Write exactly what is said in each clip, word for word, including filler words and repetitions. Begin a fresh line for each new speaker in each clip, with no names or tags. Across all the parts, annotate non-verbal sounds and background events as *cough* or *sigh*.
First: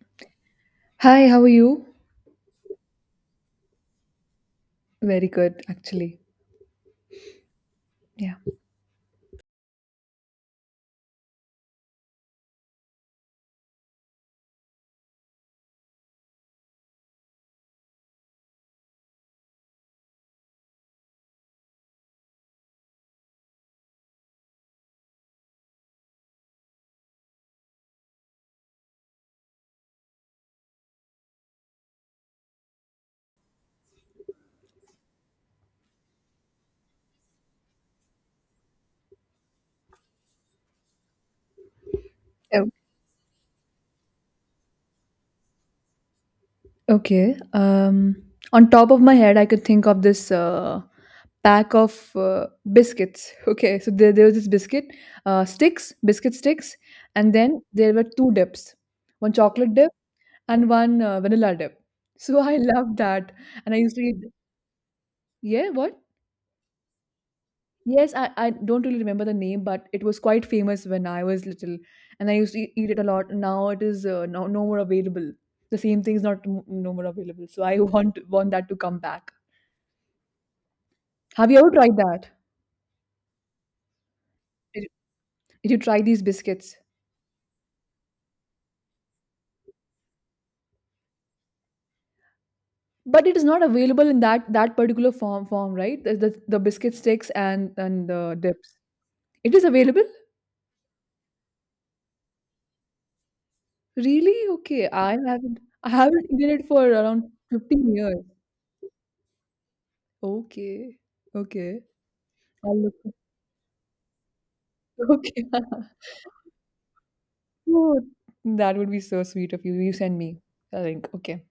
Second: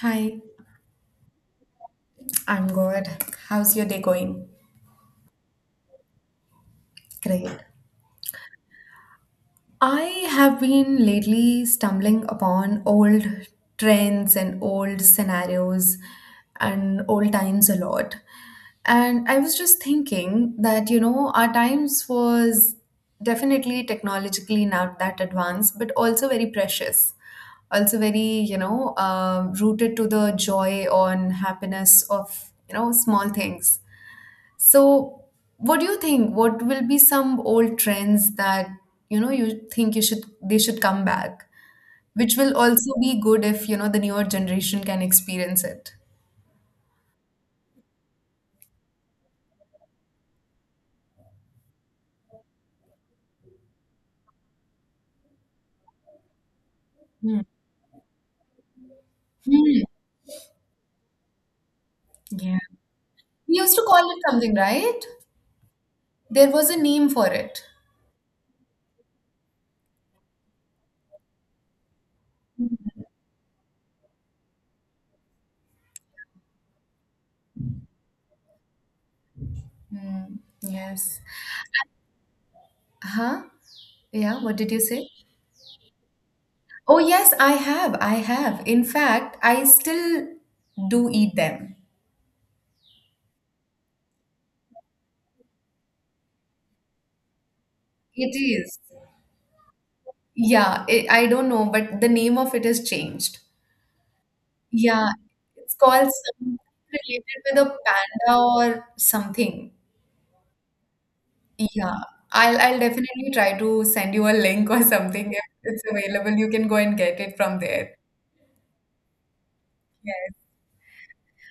Hi,
Hi, how are you?
I'm good. How's your day going?
Very good, actually.
Great.
Yeah.
I have been lately stumbling upon old trends and old scenarios and old times a lot. And I was just thinking that, you know, our times was definitely technologically not that advanced, but also very precious. Also very, you know, um rooted to the joy on happiness of, you know, small things. So, what do you think? What will be some old trends that you know you think you should they should come back, which will
Oh.
also be good if you know the newer generation can experience it.
Okay. Um, on top of my head, I could think of this uh, pack of uh, biscuits. *laughs* Okay, so there, there was this biscuit uh, sticks, biscuit sticks, and
Hmm.
then there were two dips, one chocolate
Hmm.
dip and one uh, vanilla dip. So *laughs* I
Yeah.
loved that,
We used
and I
to
used to
call
eat.
it something, right?
Yeah, what?
There was a name for it.
Yes, I, I don't really remember the name, but it was quite famous when I was little, and I used to eat eat it a lot. Now it is uh, no, no more available. The same thing is not m- no more available. So I *laughs* want want that to come back.
Hmm. Yes.
Have you ever tried that?
Huh? Yeah, what did you
Did you,
say?
did you try these biscuits?
Oh, yes, I have. I have. In fact, I still do eat them.
But it is not available in that that particular form form, right? The, the, the biscuit sticks and and
It
the dips.
is.
It is available?
Yeah, it, I don't know, but the name of it has changed.
Really? Okay.
Yeah,
I haven't
it's
I
called
haven't eaten
some
it for around
related with a
fifteen years.
panda or something.
Okay. Okay.
Yeah, I'll I'll
I'll look.
definitely try to send you a link or
*laughs*
something if
Okay.
it's available. You can go and get it from there.
Oh, that would be so sweet of you. You send me
Yes.
a link. Okay.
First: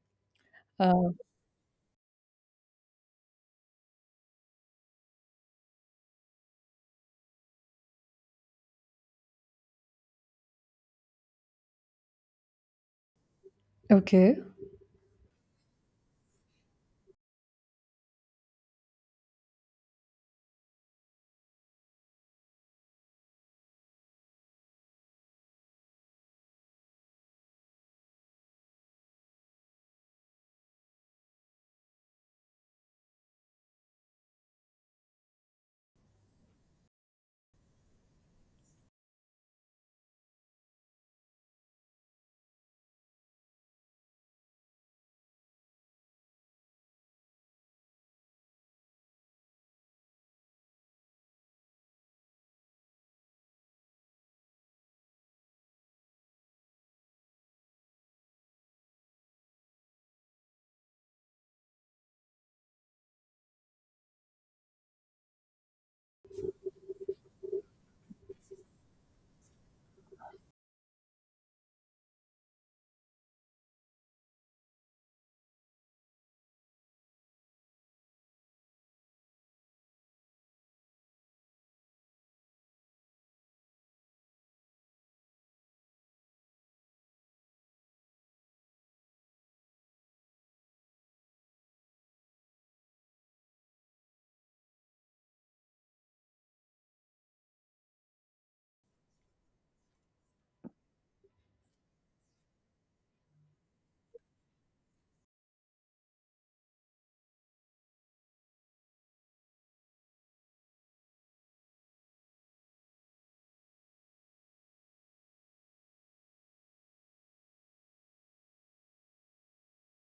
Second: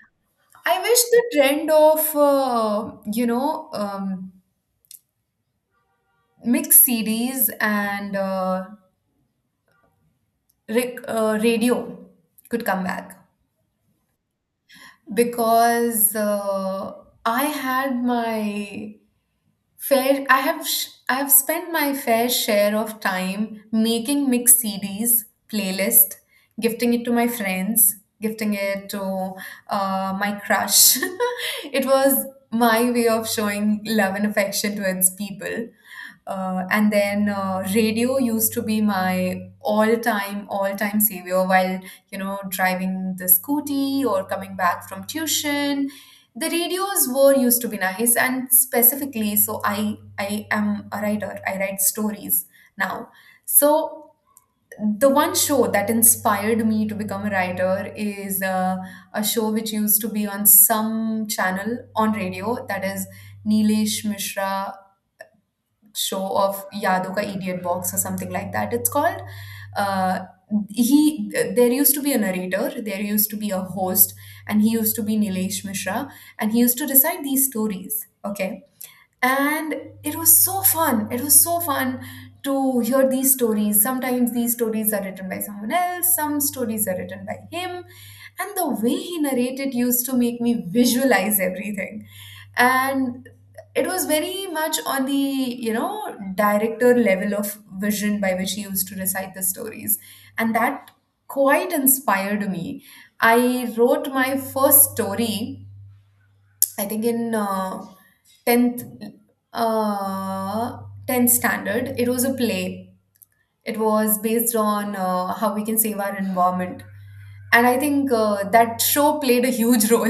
I wish
Uh,
the trend of uh, you know um, mixed C Ds and uh, rec- uh, radio could come back
okay.
because uh, I had my fair, I have sh- I have spent my fair share of time making mixed C Ds, playlist, gifting it to my friends, gifting it to uh, my crush. *laughs* It was my way of showing love and affection towards people. Uh, and then uh, Radio used to be my all-time, all-time savior while, you know, driving the scooty or coming back from tuition. The radios were used to be nice and specifically, so i i am a writer, I write stories now. So the one show that inspired me to become a writer is uh, a show which used to be on some channel on radio, that is Nilesh Mishra show of Yadu Ka Idiot Box or something like that, it's called. Uh, he, there used to be a narrator, there used to be a host, and he used to be Nilesh Mishra, and he used to recite these stories. Okay, and it was so fun, it was so fun to hear these stories. Sometimes these stories are written by someone else, some stories are written by him, and the way he narrated used to make me visualize everything. And it was very much on the, you know, director level of vision by which he used to recite the stories, and that quite inspired me. I wrote my first story, I think in uh, tenth uh, tenth standard. It was a play. It was based on uh, how we can save our environment. And I think uh, that show played a huge role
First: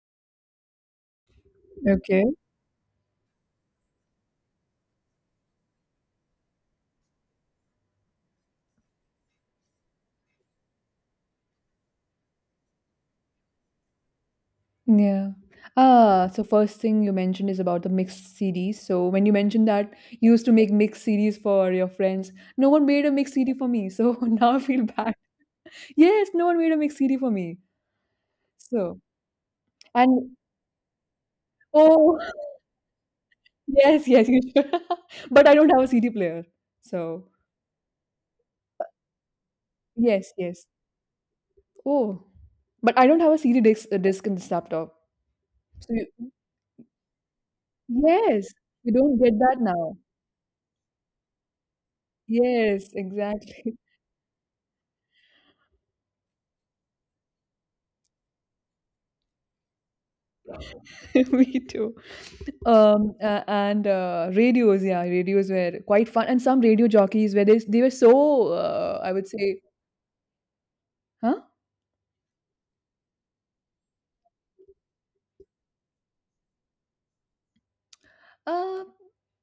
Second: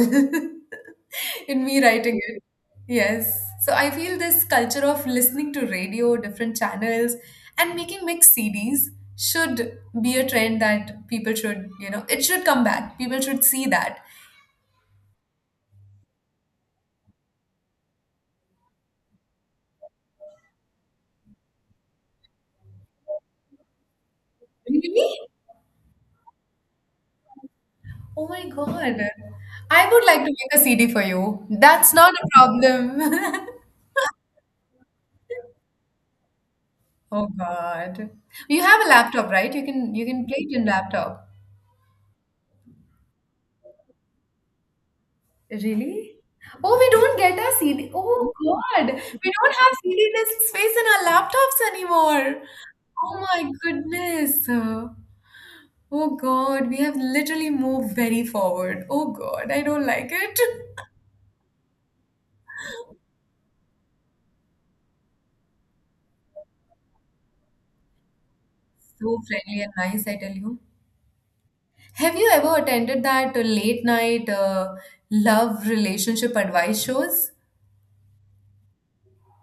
*laughs* in me writing
Okay.
it. Yes. So I feel this culture of listening to radio, different channels, and making mixed C Ds should be a trend that people should, you know, it should come back. People should see that.
Yeah. Ah, so first thing you mentioned is about the mixed C Ds. So when you mentioned that you used to make mixed C Ds for your friends, no one made a mixed C D for me. So *laughs* now I feel bad.
Really?
Yes, no one made a mixed C D for me.
Oh my God.
So
I would like to
and
make a C D for you. That's not
oh,
a problem. *laughs*
*laughs* yes, yes, you should. *laughs* But I don't have a C D player.
Oh
So
God. You have a laptop, right? You can you can
yes,
play it in
yes.
laptop.
Oh, but I don't have a C D disc, disc in this laptop. So
Really?
you,
Oh, we don't get a C D. Oh
Yes,
God.
we don't
We
get
don't
that
have
now.
C D disk space in our laptops anymore.
Yes,
Oh my
exactly.
goodness. Oh God, we have literally moved very forward. Oh God, I don't like it. *laughs*
*laughs* Me too. Um, uh, and uh, radios, yeah, radios were quite fun. And some radio jockeys were they, they were so, uh, I
So
would say,
friendly and nice, I tell you.
huh?
Have you ever attended that uh, late night uh, love relationship advice shows?
Uh,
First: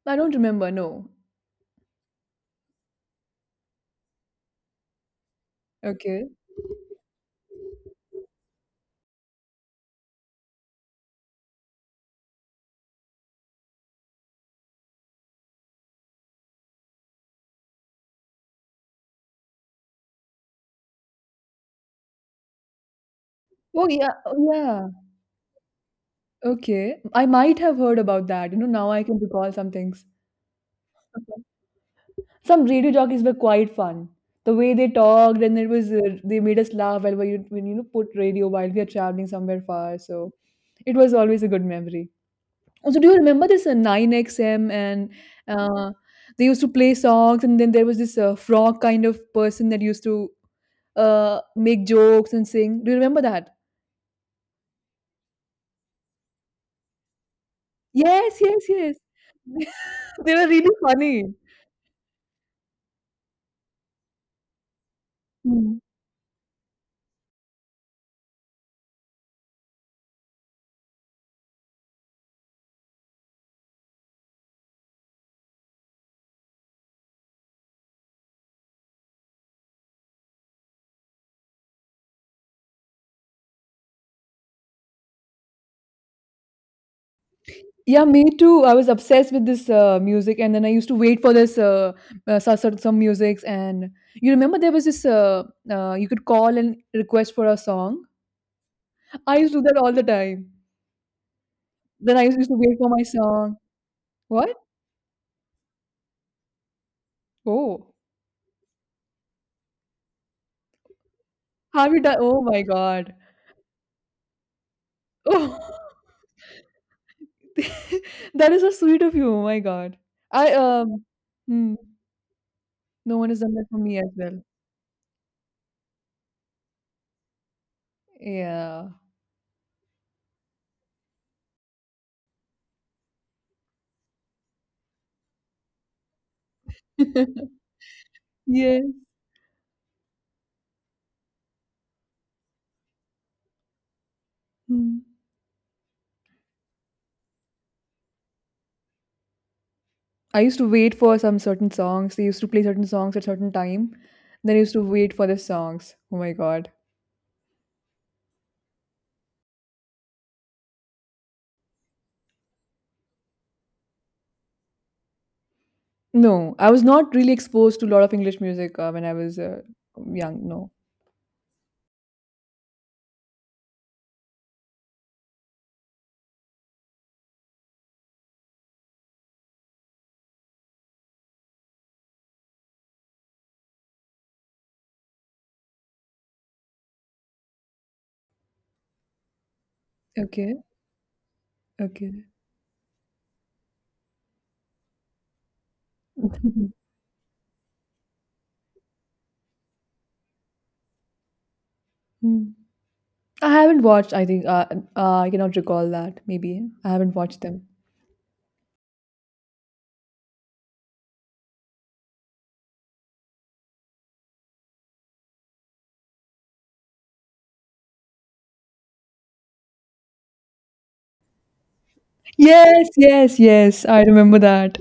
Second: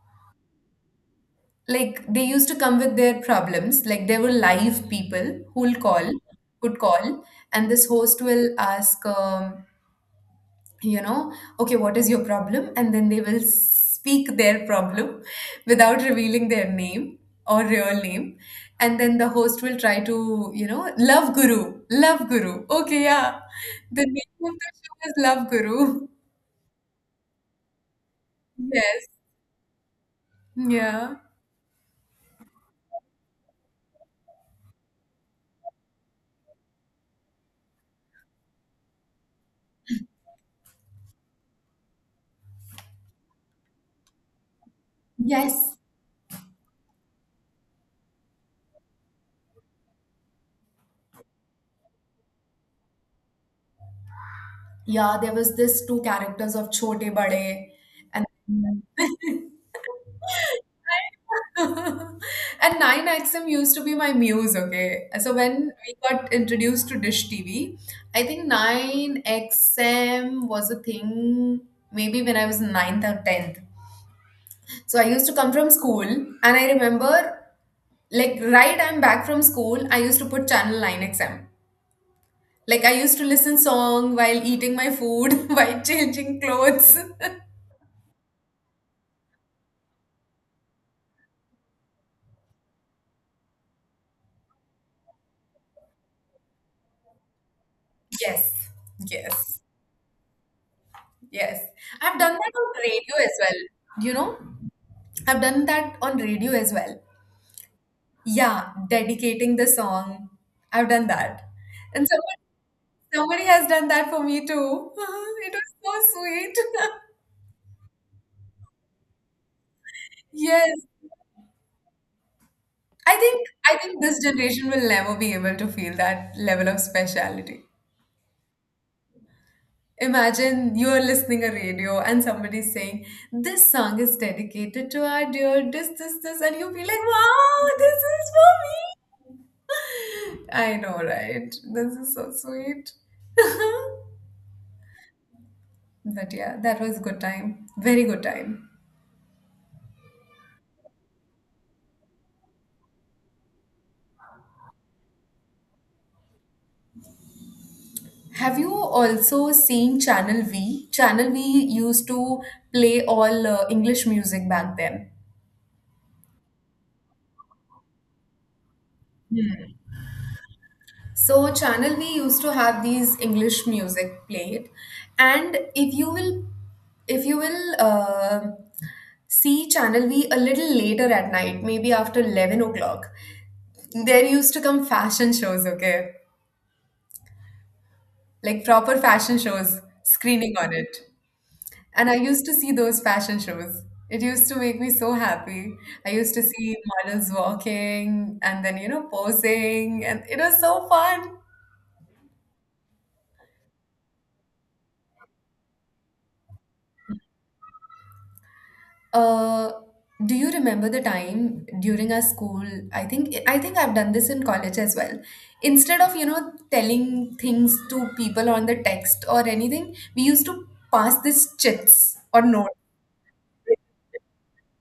I don't remember. No.
Like they used to come with their problems. Like there were live people who'll call,
Okay.
could call, and this host will ask, um, you know, okay, what is your problem? And then they will speak their problem *laughs* without revealing their name or real name. And then the host will try to, you know, love guru, love guru. Okay, yeah.
Oh
The
yeah.
name
Oh,
of the
yeah.
show is Love Guru.
Okay. I might have heard about that. You know,
*laughs*
now I
Yes.
can recall some things.
Yeah.
Some radio jockeys were quite fun. The way they talked, and it was uh, they made us laugh while we, when you know, put radio while we are traveling somewhere far. So it was always a good memory. Also, do you remember this uh, nine X M, and
Yes.
uh, they used to play songs, and then there was this uh, frog kind of person that used to uh, make jokes and sing. Do you remember that?
Yeah, there was this two characters of Chote Bade and
Yes, yes, yes.
*laughs*
*laughs* They were really funny.
and nine X M used to be my muse, okay? So when
Hmm.
we got introduced to Dish T V, I think nine X M was a thing maybe when I was ninth or tenth. So I used to come from school and I remember, like, right, I'm back from school, I used to put channel nine X M. Like I used to listen song while eating my food, *laughs* while changing clothes. *laughs*
Yeah, me too. I was obsessed with this uh, music, and then I used to wait for this uh, uh, so- so- some musics. And you remember there was this uh, uh, you could call and request for a song.
Yes,
I used to
yes,
do that all the time.
yes. I've
Then I
done
used
that
to
on
wait for my
radio as
song.
well. You know,
What?
I've done that on radio as well.
Oh,
Yeah, dedicating the song. I've done that.
have you
And
done? Oh my God.
somebody, somebody has done that for me too. *laughs* It
Oh,
was so sweet. *laughs*
*laughs* that is so sweet of you. Oh my God. I
Yes.
um, hmm,
I
no one has
think
done that
I
for me
think
as
this
well.
generation will never be able to feel that level of speciality.
Yeah.
Imagine you're listening a radio and somebody's saying, this song is dedicated to our dear this, this, this, and you feel like,
*laughs*
wow, this is
Yes.
for me. *laughs* I know, right? This is so sweet. *laughs*
Hmm.
But yeah, that was a good time. Very good time.
I used to wait for some certain songs. They used to play certain songs at certain time. Then I used to wait for the songs. Oh my god.
Have you also seen Channel V? Channel V used to play all uh, English music back then.
No, I was not really exposed to a lot of English music uh, when I was uh, young. No.
So, channel we used to have these English music played, and if you will, if you will uh, see channel V a little later at night, maybe after eleven o'clock, there used to come fashion shows. Okay, like proper fashion shows screening
Okay.
on it, and I
Okay.
used to see those fashion shows. It used to make me so happy. I used to see
*laughs*
models walking and then, you know, posing, and it was so fun.
Hmm. I haven't watched. I think uh, uh, I cannot recall that. Maybe I haven't watched them.
Uh, do you remember the time during our school? I think I think I've done this in college as well. Instead of, you know, telling things to people on the text or anything, we used to pass these chits or note.
Yes. Yes. Yes. I remember that.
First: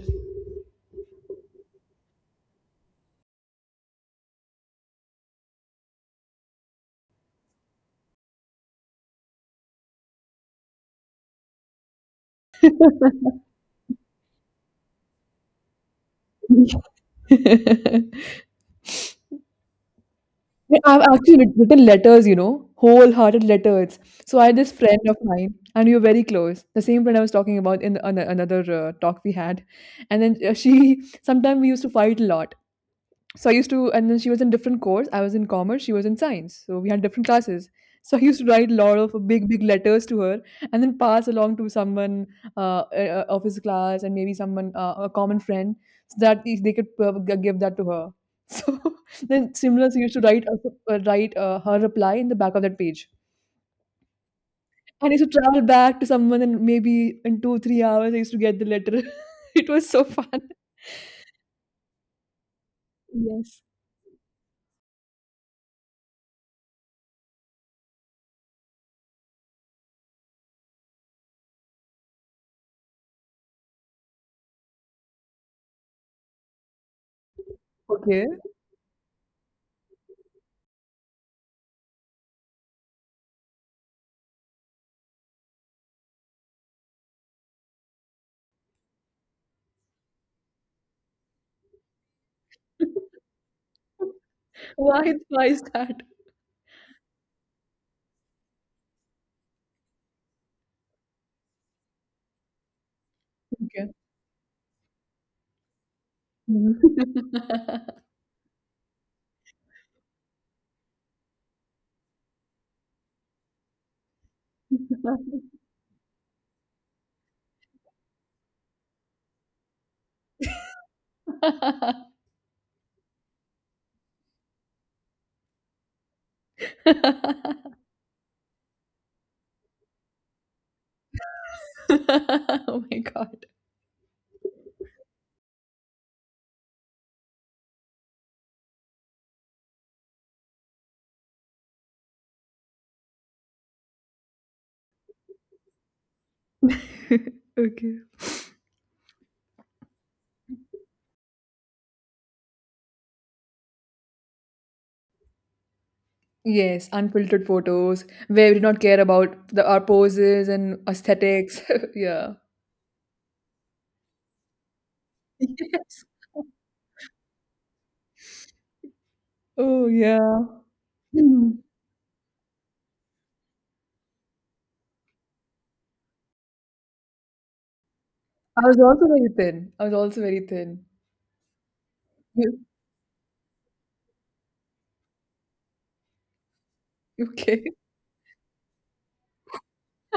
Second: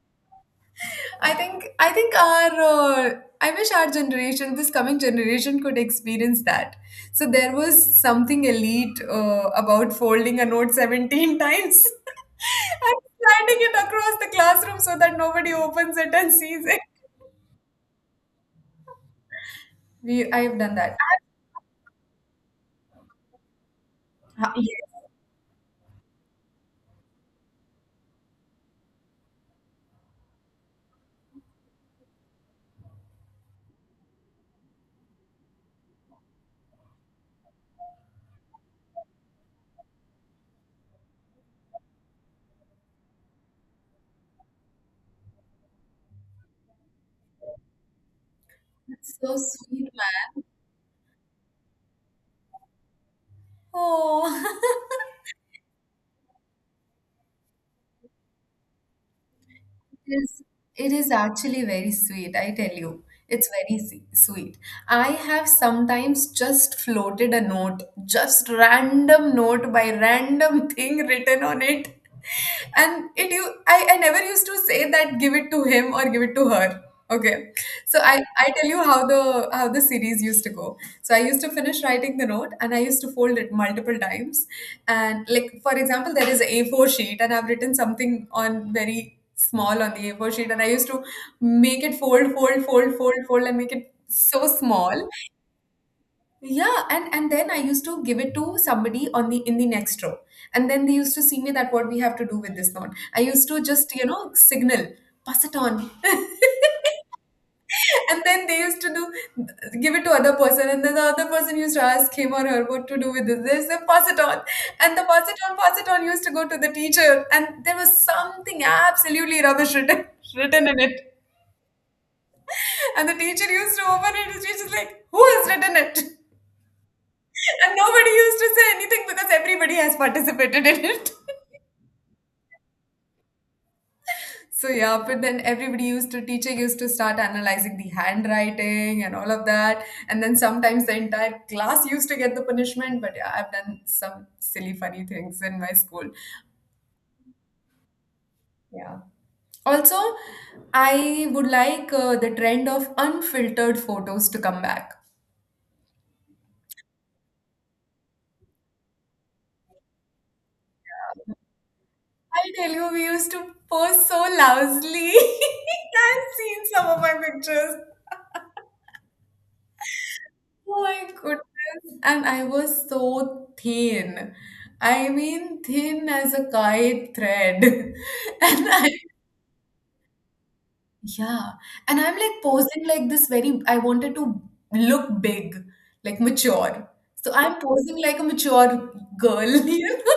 I think I think our uh, I wish our generation, this coming generation, could experience that. So there was something elite uh, about folding a note seventeen times *laughs* and sliding it across the classroom so that nobody opens it and sees it.
*laughs*
We I've done
Yeah,
that.
I've actually writ written letters, you know, wholehearted letters. So I
Ah,
had this friend
yes,
of mine, and we were very close. The same friend I was talking about in the, ano another uh, talk we had, and then uh, she *laughs* sometimes we used to fight a lot. So I used to, and then she was in different course. I was in commerce, she was in science. So we had different classes. *laughs* So I used to write a lot of big, big letters to her and then pass along to someone uh, uh, of his class and maybe someone, uh, a common friend, so that if they could uh, g- give that to her. *laughs* So
it's so
then
sweet,
similar, she used to
man.
write, uh, uh, write uh, her reply in the back of that page.
Oh,
And I used to travel back to someone and maybe in two, three hours, I used to get the letter. *laughs* It was so
*laughs* it
fun.
is, it is actually very sweet. I tell you, it's
Yes.
very se- sweet. I have sometimes just floated a note, just random note by random *laughs* thing written on it, *laughs* and it you I, I never used to say that give it to him or give it to her. Okay. So I,
Okay.
I tell you how the how the series used to go. So I used to finish writing the note and I used to fold it multiple times. And like for example, there is a four sheet and I've written something on very small on the A four sheet, and I used to make it fold, fold, fold, fold, fold and make it so small.
Why, why is that?
Yeah, and and then I used to give it to somebody on the in the next row. And then they used to see me that what we have to do with this note. I used to
Okay.
just, you know, signal, pass it on. *laughs*
Mhm.
And then they used to do give it to other person, and then the other person used to ask him or her what to do with this. They said, pass it on, and the pass it on, pass it on used to go to the teacher, and there was something absolutely rubbish written *laughs* written in it,
*laughs*
and the teacher used to open it, and she's just like, who has written it? *laughs* And nobody used to say anything because everybody has participated in it.
Oh my god.
So yeah, but then everybody used to, teacher used to start analyzing the handwriting and all of that. And then sometimes the entire class used to get the punishment. But yeah, I've done some silly, funny things in my school.
*laughs* Okay.
Yeah. Also, I would like uh, the trend of unfiltered photos to come back.
Yes, unfiltered photos where we do not care about the our poses and aesthetics. *laughs* Yeah.
I tell you, we used to post so lousily.
Yes.
*laughs* I've seen some of my pictures.
Oh yeah.
Oh my
Hmm.
goodness. And I was so thin. I mean, thin as a kite thread. *laughs*
I
And
was
I,
also very thin. I was also very thin.
yeah. And I'm like
You
posing like this very, I wanted to look big, like mature. So I'm
okay?
posing like a mature girl, *laughs* you know?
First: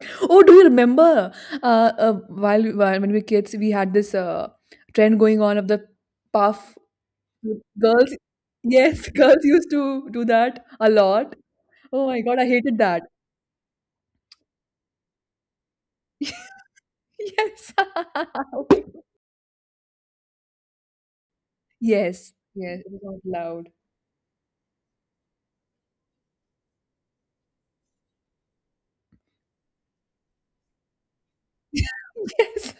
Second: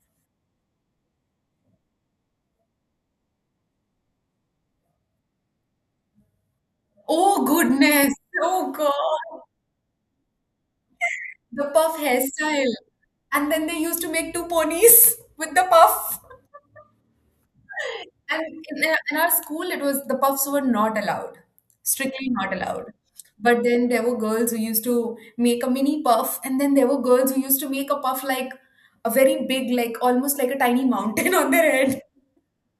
*laughs* Oh, do you remember? Uh, uh while, while when we were kids, we had this uh trend going on of the puff.
Oh goodness.
Girls,
Oh
yes, *laughs*
God.
girls used to do that a lot.
The puff
Oh my God, I
hairstyle.
hated that.
And then they used to make two ponies *laughs* with the puff.
*laughs* Yes.
And in, our-
*laughs*
in our school, it was the puffs were not allowed, strictly
Yes,
not
yes, it
allowed.
was not
But
loud.
then there were girls who used to make a mini puff, and then there were girls who used to make a puff like a very big, like almost like a tiny mountain *laughs* on their head.
*laughs* Yes.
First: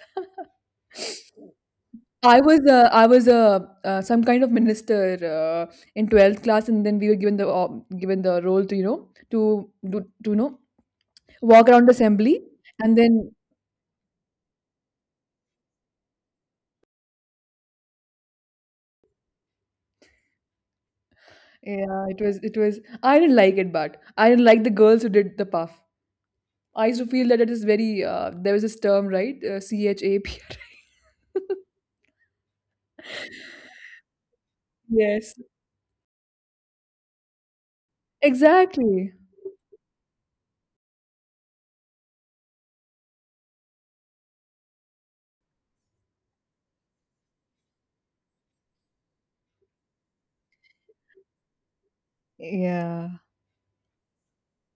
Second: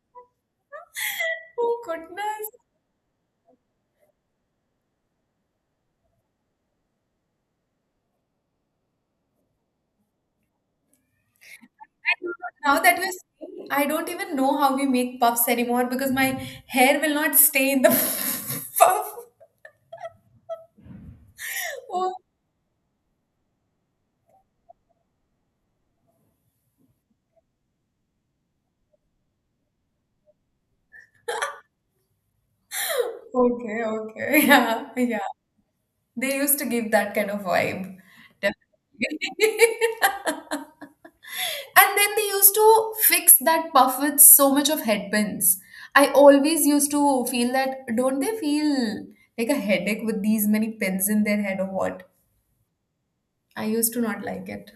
*laughs* Oh
I
goodness.
was uh, I was uh, uh, some kind of minister uh, in twelfth class, and then we were given the op- given the role to, you know, to do to you know, walk around the
I don't
assembly,
know. Now
and
that we're
then,
saying, I don't even know how we make puffs anymore because my hair will not stay in the *laughs* puff.
yeah,
Oh,
it was it was I didn't like it, but I didn't like the girls who did the puff. I used to feel that it is very, uh, there was this term, right? Uh, C H A P R I *laughs*
okay, okay. *laughs* Yeah, yeah.
Yes,
They used to give that kind of vibe.
exactly.
Definitely. *laughs* And then they used to fix that puff with so much of headpins. I always used to feel that, don't they feel like a headache with these many pins in their head or what?
Yeah.
I used to not like it.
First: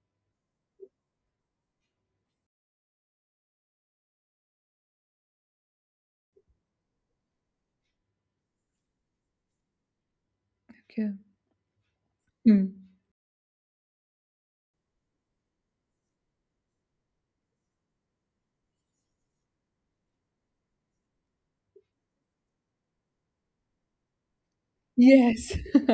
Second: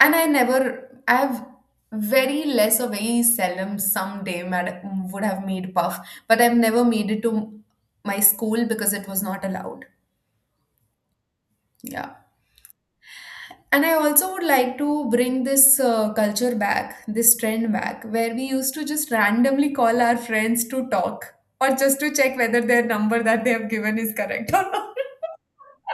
And I never, I have very less or very seldom someday mad, would have made puff, but I've never made it to my school because it was not allowed.
Okay.
Yeah.
Hmm.
And I also would like to bring this uh, culture back, this trend back, where we used to just randomly call our friends to talk or just to check whether their number that they have given is correct or not. *laughs*
Yes. *laughs*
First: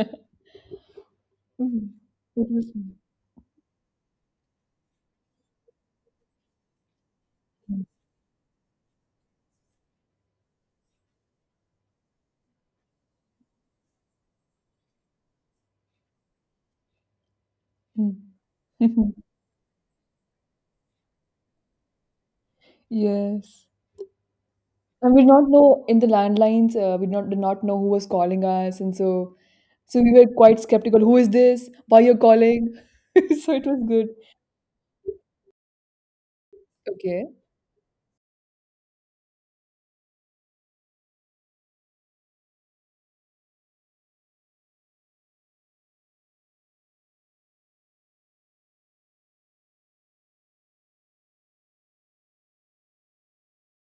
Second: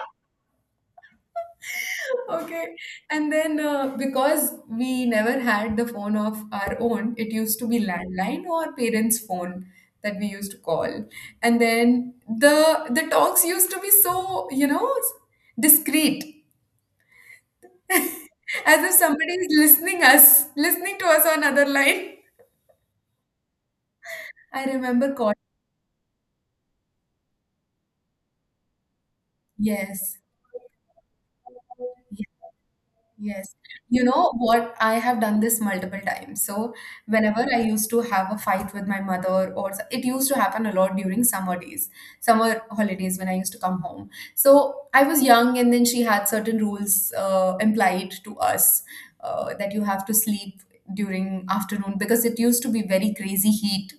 Mhm. It was.
Okay. And then uh, because we never had the phone of our own, it used to be landline or parents' phone that we used to call. And then the the talks used to be so, you know, discreet.
Mm.
As if
*laughs*
somebody is listening us, listening to us on other line.
Yes.
I remember
And we did
calling.
not know in the landlines, uh, we did not, did not know who was calling us. And so, so we
Yes.
were quite skeptical. Who is this? Why you're
Ye-
calling? *laughs* So
Yes.
it was
You
good.
know what? I have done this multiple times. So
Okay.
whenever I used to have a fight with my mother or s- it used to happen a lot during summer days, summer holidays when I used to come home. So I was young and then she had certain rules uh, implied to us uh, that you have to sleep during afternoon because it used to be very crazy heat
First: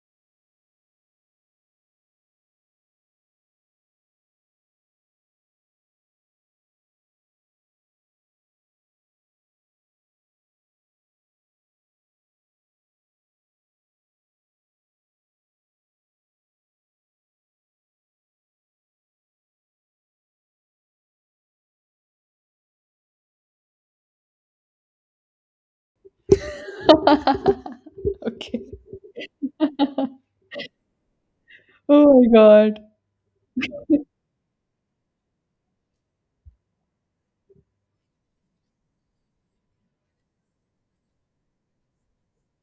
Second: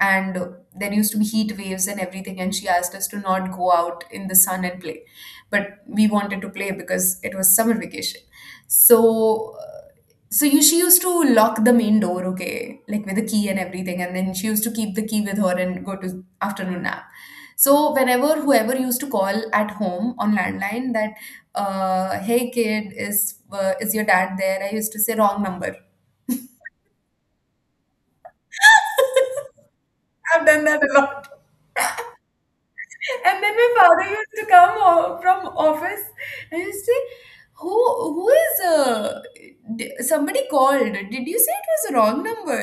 and there used to be heat waves and everything, and she asked us to not go out in the sun and play, but we wanted to play because it was summer vacation. So uh, so you, she used to lock the main door, okay, like with a key and everything, and then she used to keep the key with her and go to afternoon nap. So whenever whoever used to call at home on landline that uh, hey kid, is uh, is your dad there, I used to say wrong number.
*laughs* Okay.
*laughs* I've done that a lot.
Oh my
And then my father used to come o- from office and used to say, "Who who is uh, d- somebody called? Did you say it was a wrong number?"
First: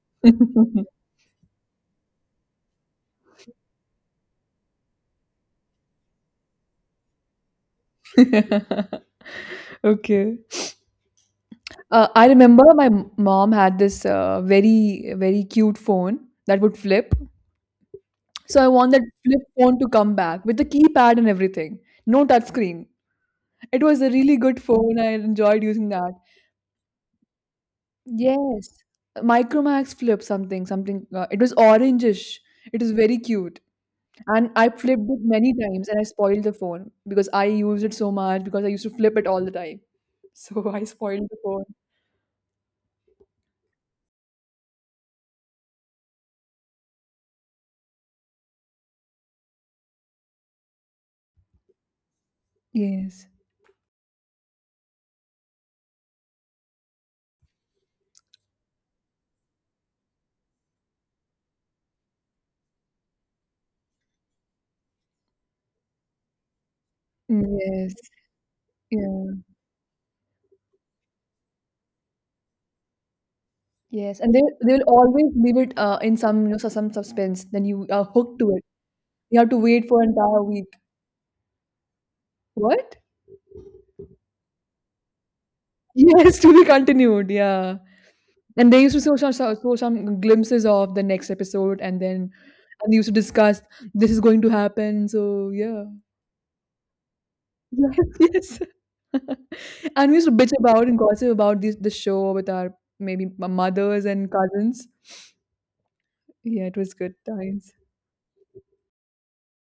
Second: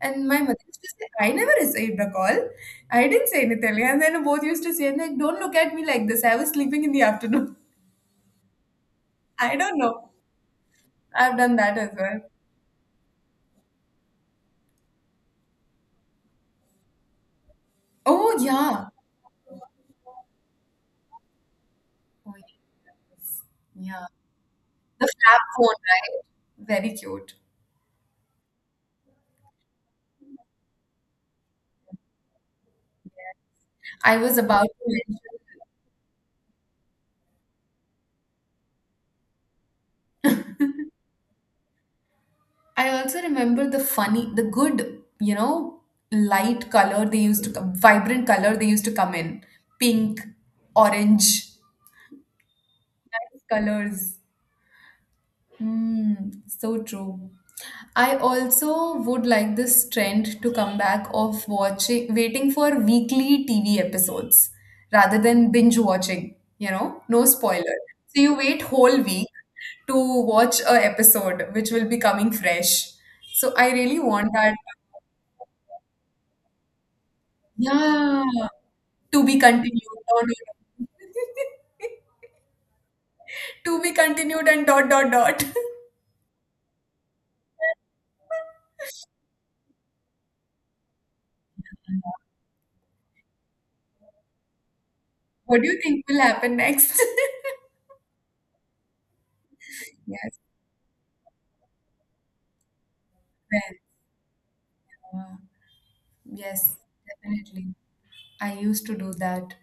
And my mother used
God.
to say, "I never received a call. I didn't say anything." And then both used to say, "Like, don't look at me like this. I was sleeping in the afternoon.
*laughs*
*laughs* I don't know.
Okay.
I've done that as
Uh,
well."
I remember my m- mom had this uh, very, very cute phone that would flip.
Oh
So I
yeah,
want that flip phone to come back with the keypad and everything. No
oh, yeah.
touchscreen.
Yes.
It was
Yeah.
a really good phone.
The
I
flap
enjoyed
phone,
using that.
right? Very cute.
Yes. Micromax flip something, something. Uh, it was orangish. It was very cute.
I was
And
about
I
to
flipped
mention.
it many times, and I spoiled the phone because I used it so much because I used to flip it all the time. *laughs* So I spoiled the phone.
I also remember the funny, the good, you know, light color they used to come, vibrant color they used to come in. Pink, orange,
Yes.
nice colors. Mm, so true. I also would like this trend to come back of watching, waiting for weekly T V episodes rather than binge watching, you know, no spoiler.
Yes.
So you wait whole
Yeah.
week to watch a episode which will be coming fresh. So I really
Yes,
want
and they
that.
they will always leave it uh, in some, you know, so- some suspense. Then you are
Yeah.
hooked to it.
To be
You have to
continued.
wait for an
Dot,
entire week.
dot, dot. *laughs*
What? *laughs*
To be continued and dot dot dot.
Yes, to be continued. Yeah, and they used to show some show show some glimpses of the next episode, and
*laughs*
then and they used to discuss this is going to happen. So
What do you
yeah,
think will happen next? *laughs*
yes, *laughs* yes. *laughs* And we used to
Yes,
bitch about and gossip about this the show with our, maybe m-
well,
mothers and cousins.
uh,
Yeah,
yes,
it was good
definitely.
times.
I used to do that.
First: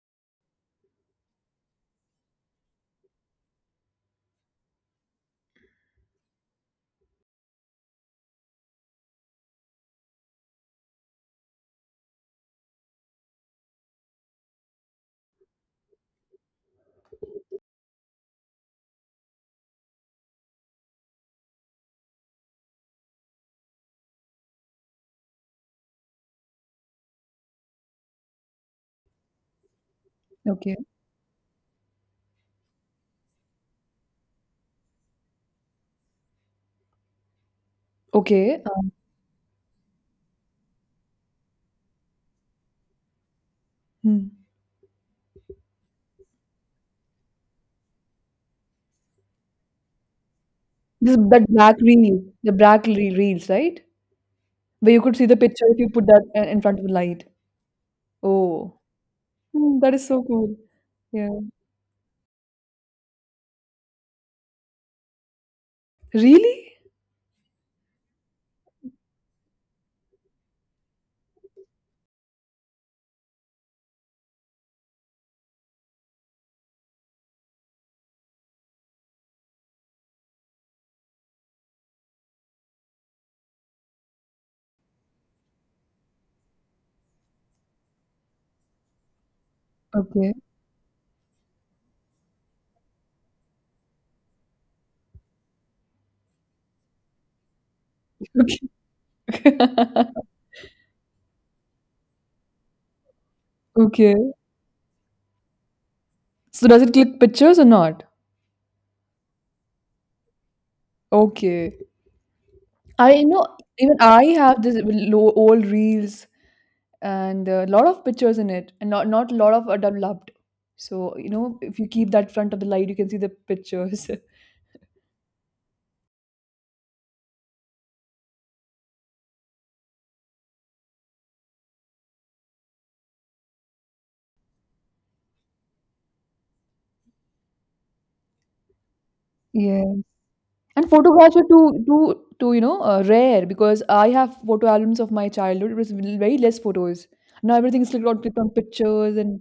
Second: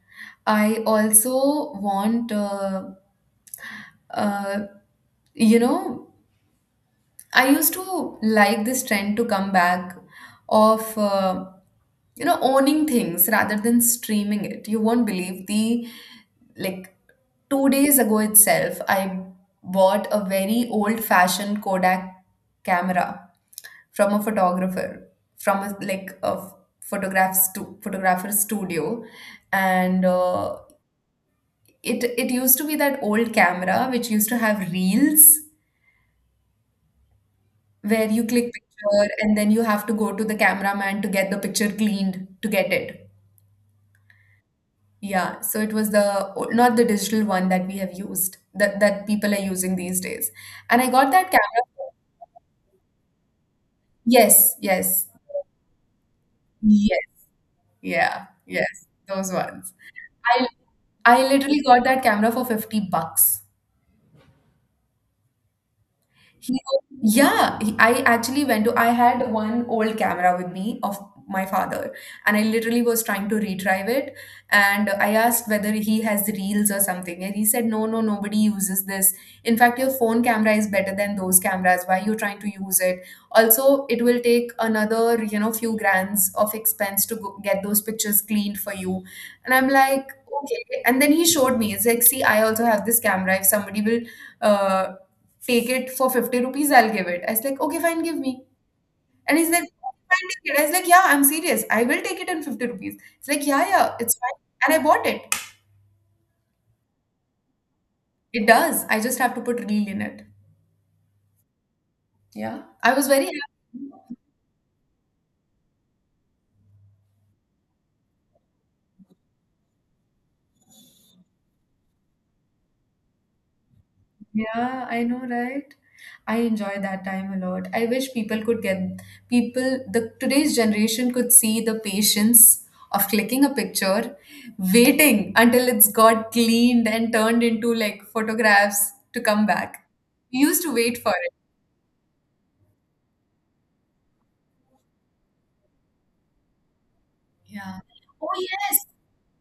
I also want, uh, uh, you know, I used to like this trend to come back of uh, you know, owning things rather than streaming it. You won't believe, the like two days ago itself, I bought a very old-fashioned Kodak camera from a photographer, from a, like a photograph stu- photographer studio, and uh,
Okay,
it it used to be that old camera which used to have reels where you click
okay. Uh,
picture and then you have to go to the cameraman to get the picture cleaned to get it.
hmm.
Yeah, so it was the o- not the digital one that we have used, that that people are using these days. And I got
This
that
that
camera.
black reel, the black reel reels, right?
Yes,
Where you
yes,
could see the picture if you put that i- in front of the
yes,
light.
yeah, yeah,
Oh,
yes, those ones.
hmm, that is so
I
cool.
I
Yeah.
literally got that camera for fifty bucks.
Really?
He, yeah, he- I actually went to, I had one old camera with me of my father, and I literally was trying to retrieve it. And I asked whether he has reels or something, and he said, no, no, nobody uses this. In fact, your phone camera is better than those cameras. Why are you trying to use it? Also, it will take another, you know, few grands of expense to go get those pictures cleaned for you. And I'm like,
Okay.
okay. And then he showed me. It's like, see, I also have this camera. If somebody will uh, take it for fifty rupees, I'll give it. I was like, okay, fine, give me.
*laughs*
And he's
Okay.
like, "Okay,
*laughs*
fine, take it. I was like, yeah, I'm serious. I will take it in fifty rupees. It's like, yeah, yeah, it's
Okay.
fine. And I bought it.
So does it click pictures or not?
It does. I just have to put reel in it.
Okay.
Yeah. I was
I
very
know, even
happy.
I have this low old reels and a lot of pictures in it, and not not a lot of are developed. So you know, if you keep that front of the light, you can see the pictures. *laughs*
Yeah, I know, right? I enjoy that time a lot. I wish people could get, people, the today's generation could see the patience of clicking a picture, waiting until it's got cleaned and turned into like photographs to come back.
Yeah.
We used to
And
wait for it.
photographs are too too too you know uh, rare because I have photo albums of my childhood. It was very less photos. Now
Yeah.
everything's clicked on
Oh
clicked on
yes,
pictures, and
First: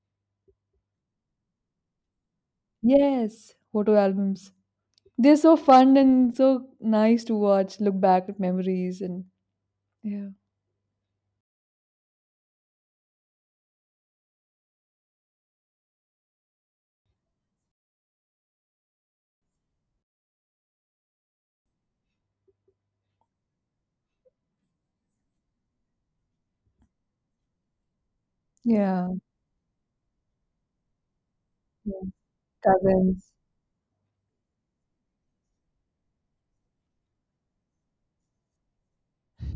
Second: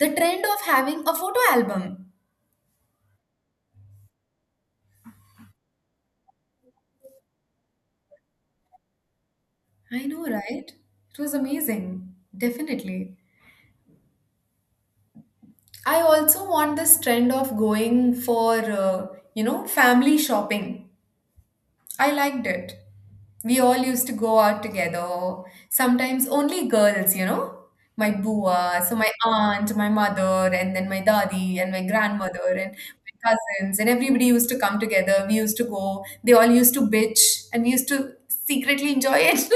the trend of having a photo album.
yes, photo albums. They're so fun and so nice to watch. Look back at memories and
I know,
yeah,
right? It was amazing. Definitely. I also want this trend of going for, uh, you know, family shopping. I liked it. We all used to go out together, sometimes only girls, you know. My bua, so
yeah,
my aunt, my mother, and then my daddy, and my
yeah.
grandmother, and my
Cousins.
cousins, and everybody used to come together. We used to go, they all used to bitch, and we used to secretly enjoy it.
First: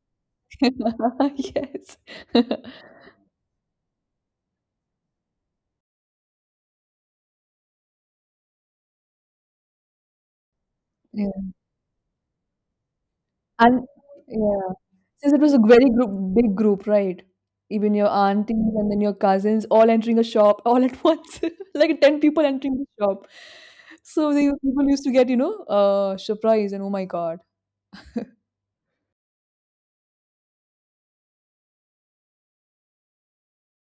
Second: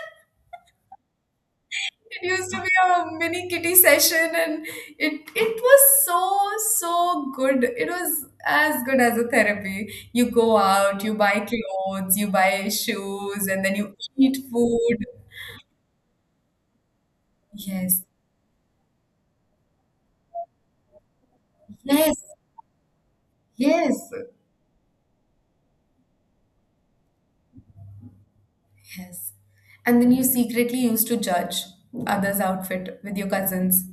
*laughs*
*laughs* Yes,
It
*laughs*
used to be a mini kitty session, and it it was so so good. It was as good as a therapy. You go out, you
yeah,
buy clothes, you buy shoes, and then
and
you eat
yeah.
food.
Since it was a very group, big group, right? Even
Yes,
your aunties and then your cousins all entering a shop all at *laughs* once, like ten
yes,
people entering the shop.
yes,
So the people used to get, you know, uh, surprised and oh my God. *laughs*
yes. And then you secretly used to judge others' outfit with your cousins.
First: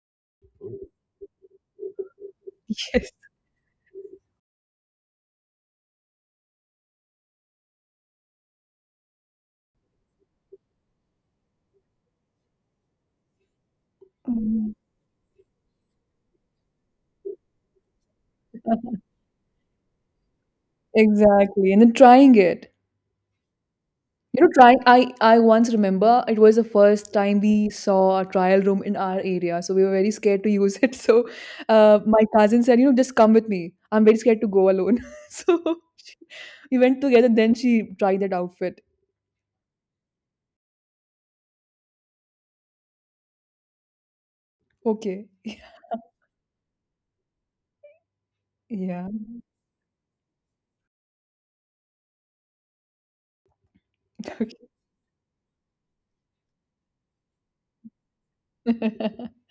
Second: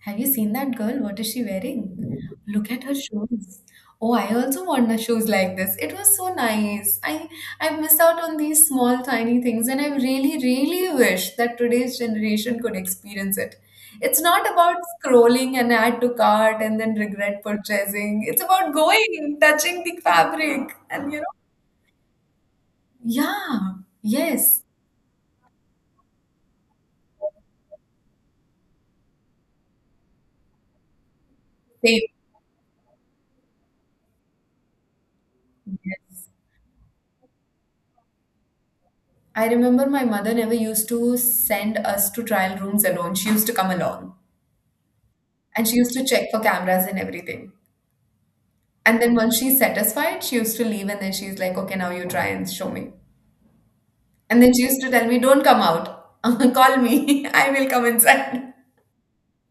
Have you seen that girl? What is she wearing? Look at her
Yes.
shoes. Oh, I also want the shoes like this. It was so nice. I I miss out on these small tiny things, and I really really wish that today's generation could experience it. It's not
Mhm.
about scrolling and add to cart and then regret purchasing. It's about going, touching the fabric, and you know.
Exactly. And then trying it.
Yeah.
You know,
Yes.
trying. I I once remember it was the first time we saw a trial room in our area, so we were very scared to use it. *laughs* So, uh,
Same.
my cousin said, you know, just come with me. I'm very scared to go alone. *laughs* So she,
Yes.
we went together. Then she tried that outfit.
I remember my mother never used to send us to trial rooms alone. She used to come along.
Okay. *laughs*
And she used to check for cameras and everything. And
Yeah.
then once she's satisfied, she used to leave, and then she's like, okay, now you try and show me. And then
Okay.
she used to tell me, don't come out. *laughs* Call me. *laughs* I will come inside. *laughs*
*laughs*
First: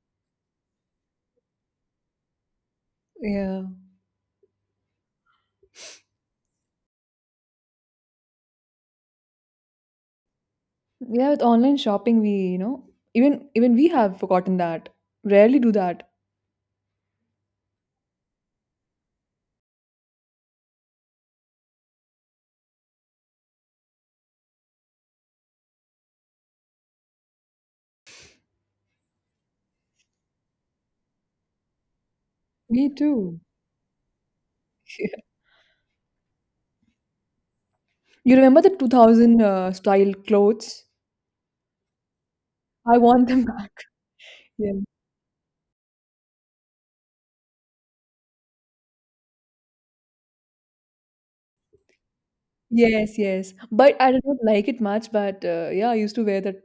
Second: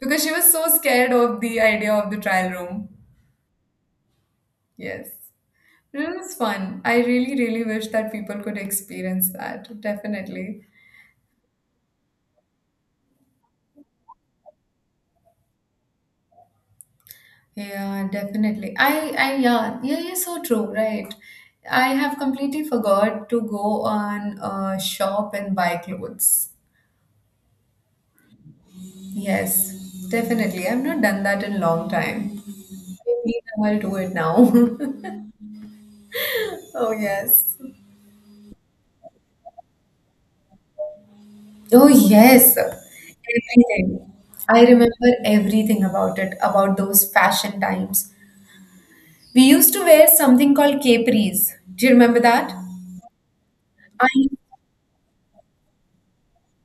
Because she was so scared of the idea of the trial room.
Yeah.
Yes. It was fun. I really, really wish that people could experience that. Definitely.
Yeah, with online shopping, we, you know, even even we have forgotten that. Rarely do that.
Yeah, definitely. I, I, yeah, yeah, yeah, so true, right? I have completely forgot to go on a shop and buy clothes. Yes, definitely. I've not done that in a long time.
Me
Maybe
too.
I'll do it now. *laughs*
*laughs*
Oh, yes.
You remember the two thousand uh, style clothes?
Oh, yes.
I want them back.
Everything.
*laughs*
I
Yeah.
remember everything about it, about those fashion times. We used to wear something called capris. Do you remember that?
Yes, yes. But I did
I
not like it much, but uh, yeah, I used to wear that.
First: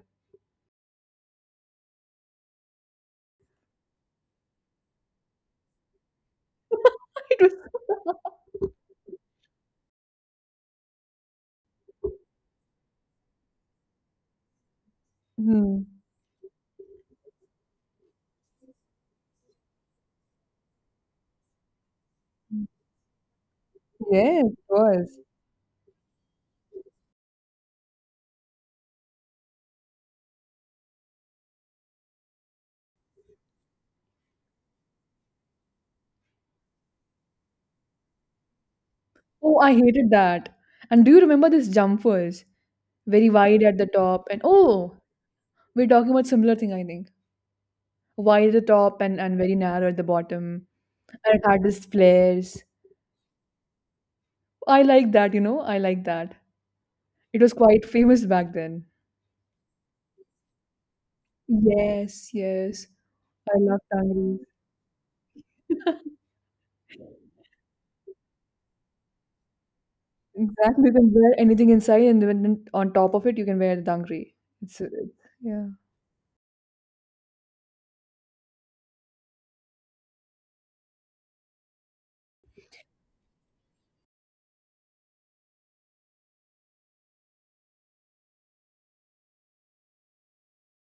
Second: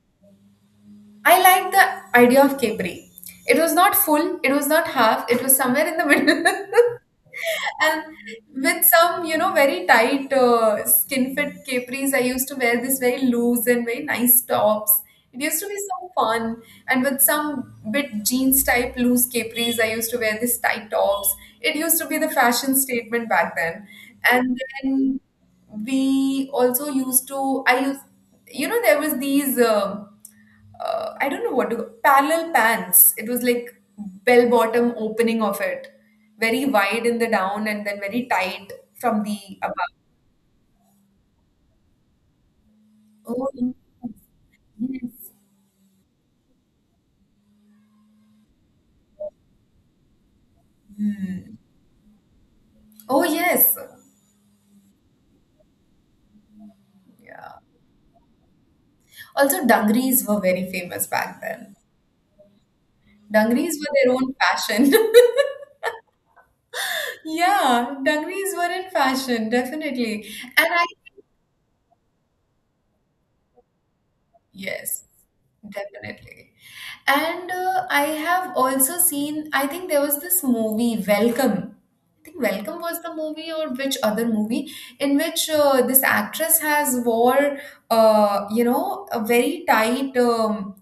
I like the idea of capri. It was not full, it was not half, it was somewhere in the middle. *laughs*
*laughs* It was
And with some, you know, very tight uh, skin fit capris, I used to wear this very loose and very nice tops. It used to be
hmm.
so fun. And with some bit jeans type loose capris, I used to wear this tight tops. It used to be the fashion statement back then.
Yes,
And
it
then
was.
we also used to, I used you know there was these um uh, I don't know what to, parallel pants. It was like bell bottom opening of it, very wide in the down and then very tight from the
Oh,
above.
I hated that. And do you remember this jumpers? Very wide
Oh
at the top and oh,
yes.
we're talking about similar thing, I think. Wide at the top and, and very narrow at the bottom. And it had these flares.
Oh yes.
I like that, you know, I like that. It
Yeah.
was quite famous back then.
Also, dungarees were very famous back then.
Yes, yes. I
Dungarees
love
were their own
dungarees.
fashion. *laughs*
*laughs*
Yeah, dungarees were in fashion, definitely. And I,
Exactly, you can wear anything inside, and then on top of it, you can wear the dungaree. It's,
yes,
it's yeah.
definitely. And uh, I have also seen, I think there was this movie, Welcome. I think Welcome was the movie, or which other movie, in which uh, this actress has wore, uh, you know, a very tight um,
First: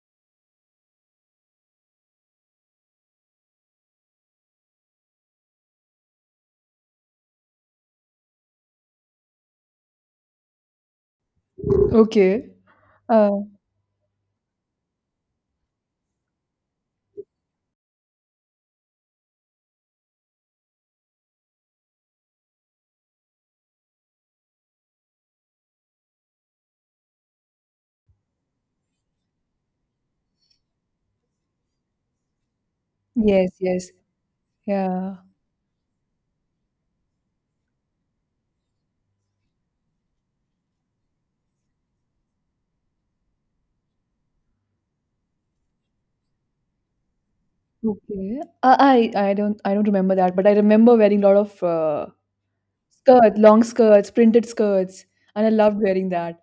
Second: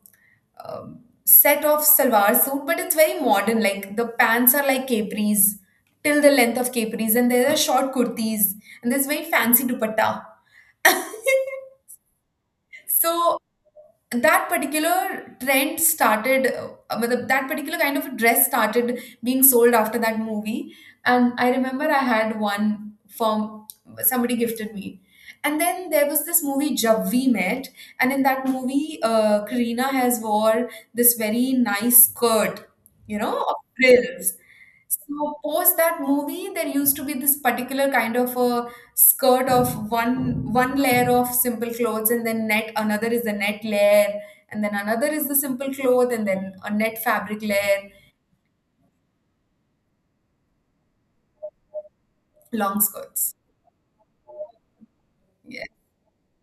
um, set of salwar suit, but it's very modern. Like the pants are like capris, till the length of capris, and there are short kurtis, and there's very fancy dupatta. *laughs*
Okay. Uh,
So that particular trend started, uh, matlab, that particular kind of dress started being sold after that movie. And I remember I had one from, somebody gifted me. And then there was this movie Jab We Met, and in that movie, uh, Karina has wore this very nice skirt, you know,
yes,
of
yes,
frills.
yeah.
So post that movie, there used to be this particular kind of a skirt of one one layer of simple clothes and then net, another is the net layer, and then another is the simple cloth and then a net fabric layer.
Okay. Uh, I I don't I don't remember that, but I remember wearing a lot of uh,
Long skirts,
skirts, long skirts, printed skirts, and I
yeah.
loved wearing that.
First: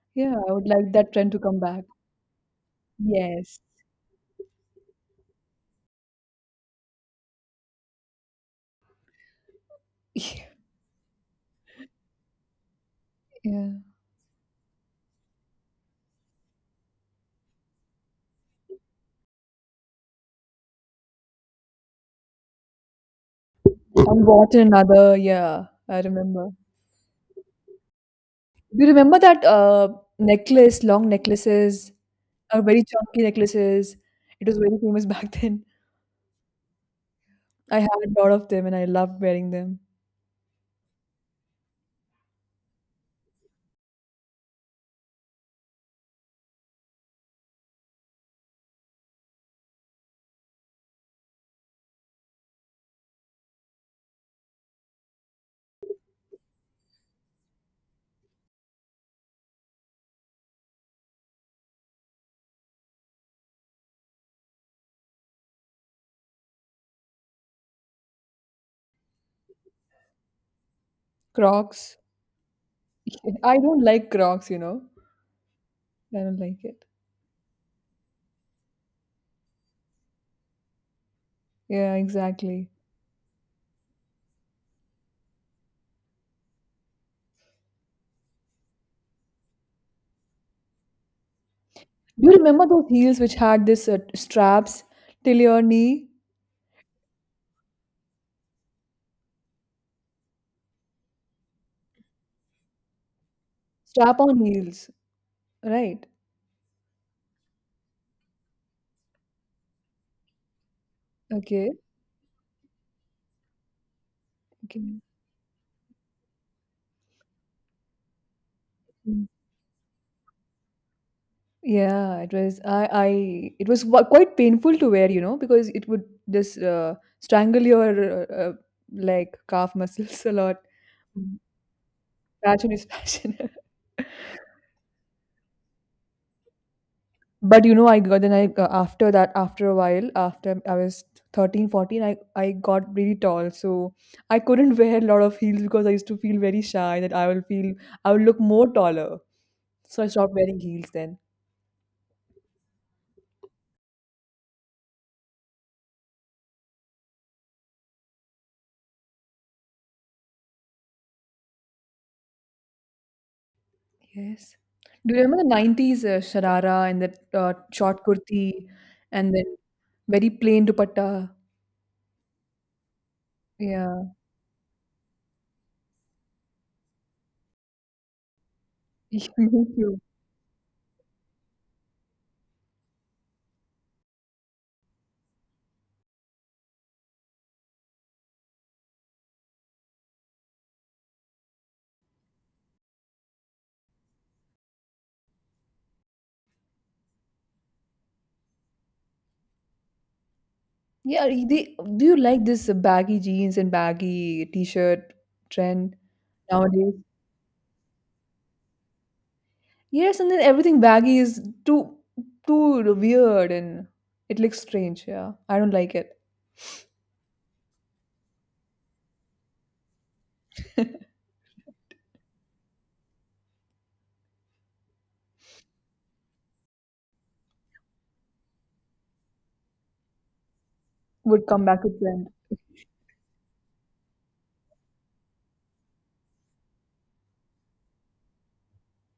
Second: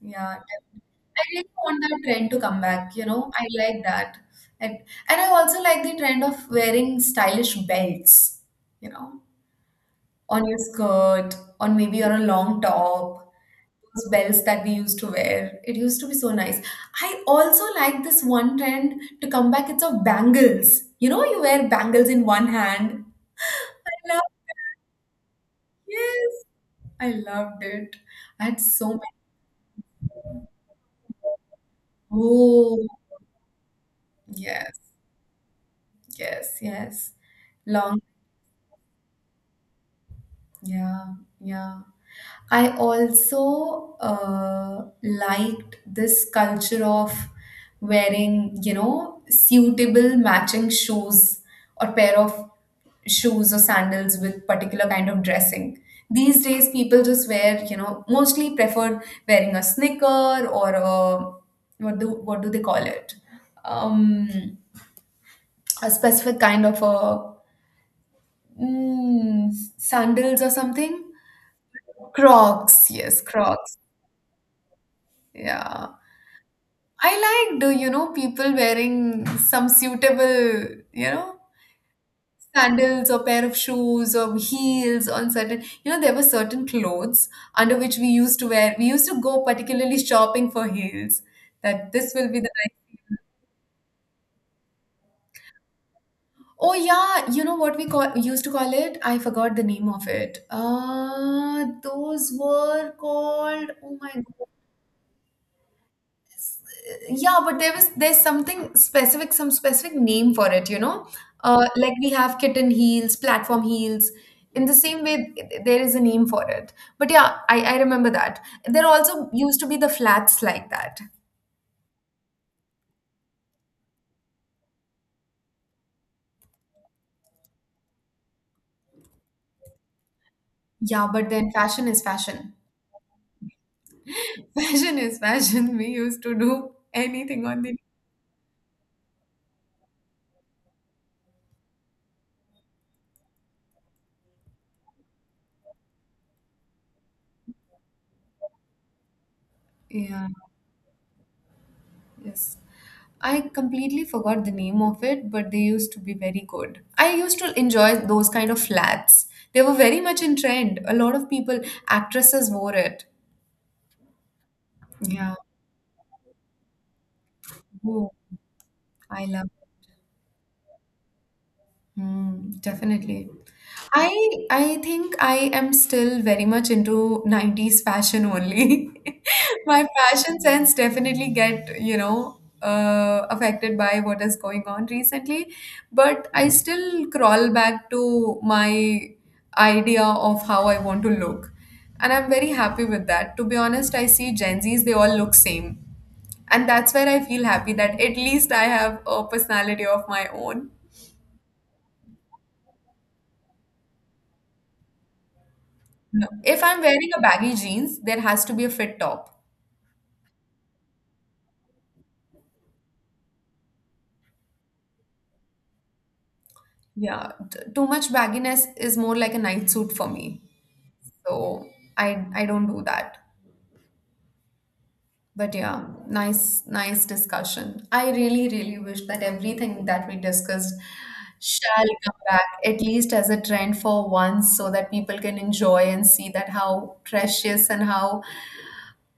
Yeah,
Yeah, I would
definitely.
like that
I
trend to
really
come
want
back.
that trend to come back, you know, I
Yes.
like that. And and I also like the trend of wearing stylish belts, you know, on your
*laughs*
skirt, on maybe on a long top,
Yeah.
those belts that we used to wear. It used to be so nice. I also like this one trend to come back. It's of bangles. You know, you wear bangles in one hand. *laughs* I love
And what
it.
in another? Yeah, I
Yes,
remember.
I loved it. I had
Do
so
you
many.
remember that uh necklace, long necklaces? Or very
Oh,
chunky necklaces. It was very
yes,
famous *laughs* back then.
yes, yes.
I had
Long.
a lot of them, and I loved wearing them.
Yeah, yeah. I also uh, liked this culture of wearing, you know, suitable matching shoes or pair of shoes or sandals with particular kind of dressing. These days, people just wear, you know, mostly preferred wearing a sneaker or a, what do what do they call it? Um, a specific kind of a, mm, sandals or something.
Crocs.
Crocs, yes,
I
Crocs.
don't like Crocs, you know.
Yeah.
I don't like it.
I liked, uh, you know, people wearing some suitable, you know,
Yeah, exactly.
sandals or pair of shoes or heels on certain, you know, there were certain clothes under which we used to wear. We used to go particularly shopping for heels. That this
Do
will
you
be the
remember those
nice.
heels which had this uh, straps till your knee?
Oh yeah, you know what we call used to call it? I forgot the name of it. Uh, those were called. Oh my.
Strap on heels, right?
Yeah, but there was there's something specific, some specific name for it, you know? Uh,
Okay.
like we have kitten heels, platform heels. In the
Okay.
same way, th- there is a name for it. But yeah, I, I remember that. There
Mm.
also used to be the flats like that.
Yeah, it was I I it was wa- quite painful to wear, you know, because it would just uh, strangle your uh, uh, like calf muscles *laughs* a lot.
Yeah, but
Mm.
then fashion is fashion.
Fashion is fashion. *laughs*
*laughs* Fashion is fashion. We used to do anything on
But
the.
you know I got then I, uh, after that, after a while, after I was thirteen, fourteen, i i got really tall, so I couldn't *laughs* wear a lot of heels because I used to feel very shy that i will feel I will look more taller, so I
Yeah.
stopped wearing heels then.
Yes. I completely forgot the name of it, but they used to be very good. I used to enjoy those kind of flats. They were very much in trend. A lot of people, actresses wore it.
Yes, do you
Yeah.
remember the nineties uh, sharara and that uh, short
Oh,
kurti
I
and then
love it.
very plain dupatta.
Mm, definitely. I
Yeah.
I think I am still very much into nineties fashion only.
*laughs*
*laughs*
Me
My
too.
fashion sense definitely get, you know, uh, affected by what is going on recently, but I still crawl back to my idea of how I want to look. And I'm very happy with that. To be honest, I see Gen Zs, they all look same. And that's where I feel happy that at least I have a personality of my own.
Yeah, they, do you like this baggy jeans and baggy t-shirt trend
No. If I'm
nowadays?
wearing a baggy jeans, there has to be a fit top.
Yes, and then everything baggy is too too weird, and it looks strange. Yeah, I don't like it.
Yeah, t- too much bagginess is more like a night suit for me. So I I don't do that. But yeah, nice nice discussion. I really really wish that everything that we discussed
Would come back
shall
to
come
trend.
back at least as a trend for once so that people can enjoy and see that how precious and how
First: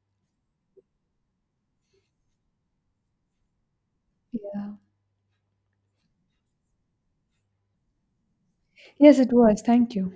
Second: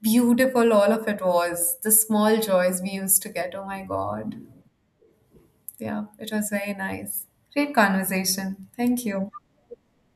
beautiful all of it was. The small joys we used to get. Oh my God.
Yeah.
Yeah, it was very nice. Great conversation. Thank
Yes,
you.
it was. Thank you.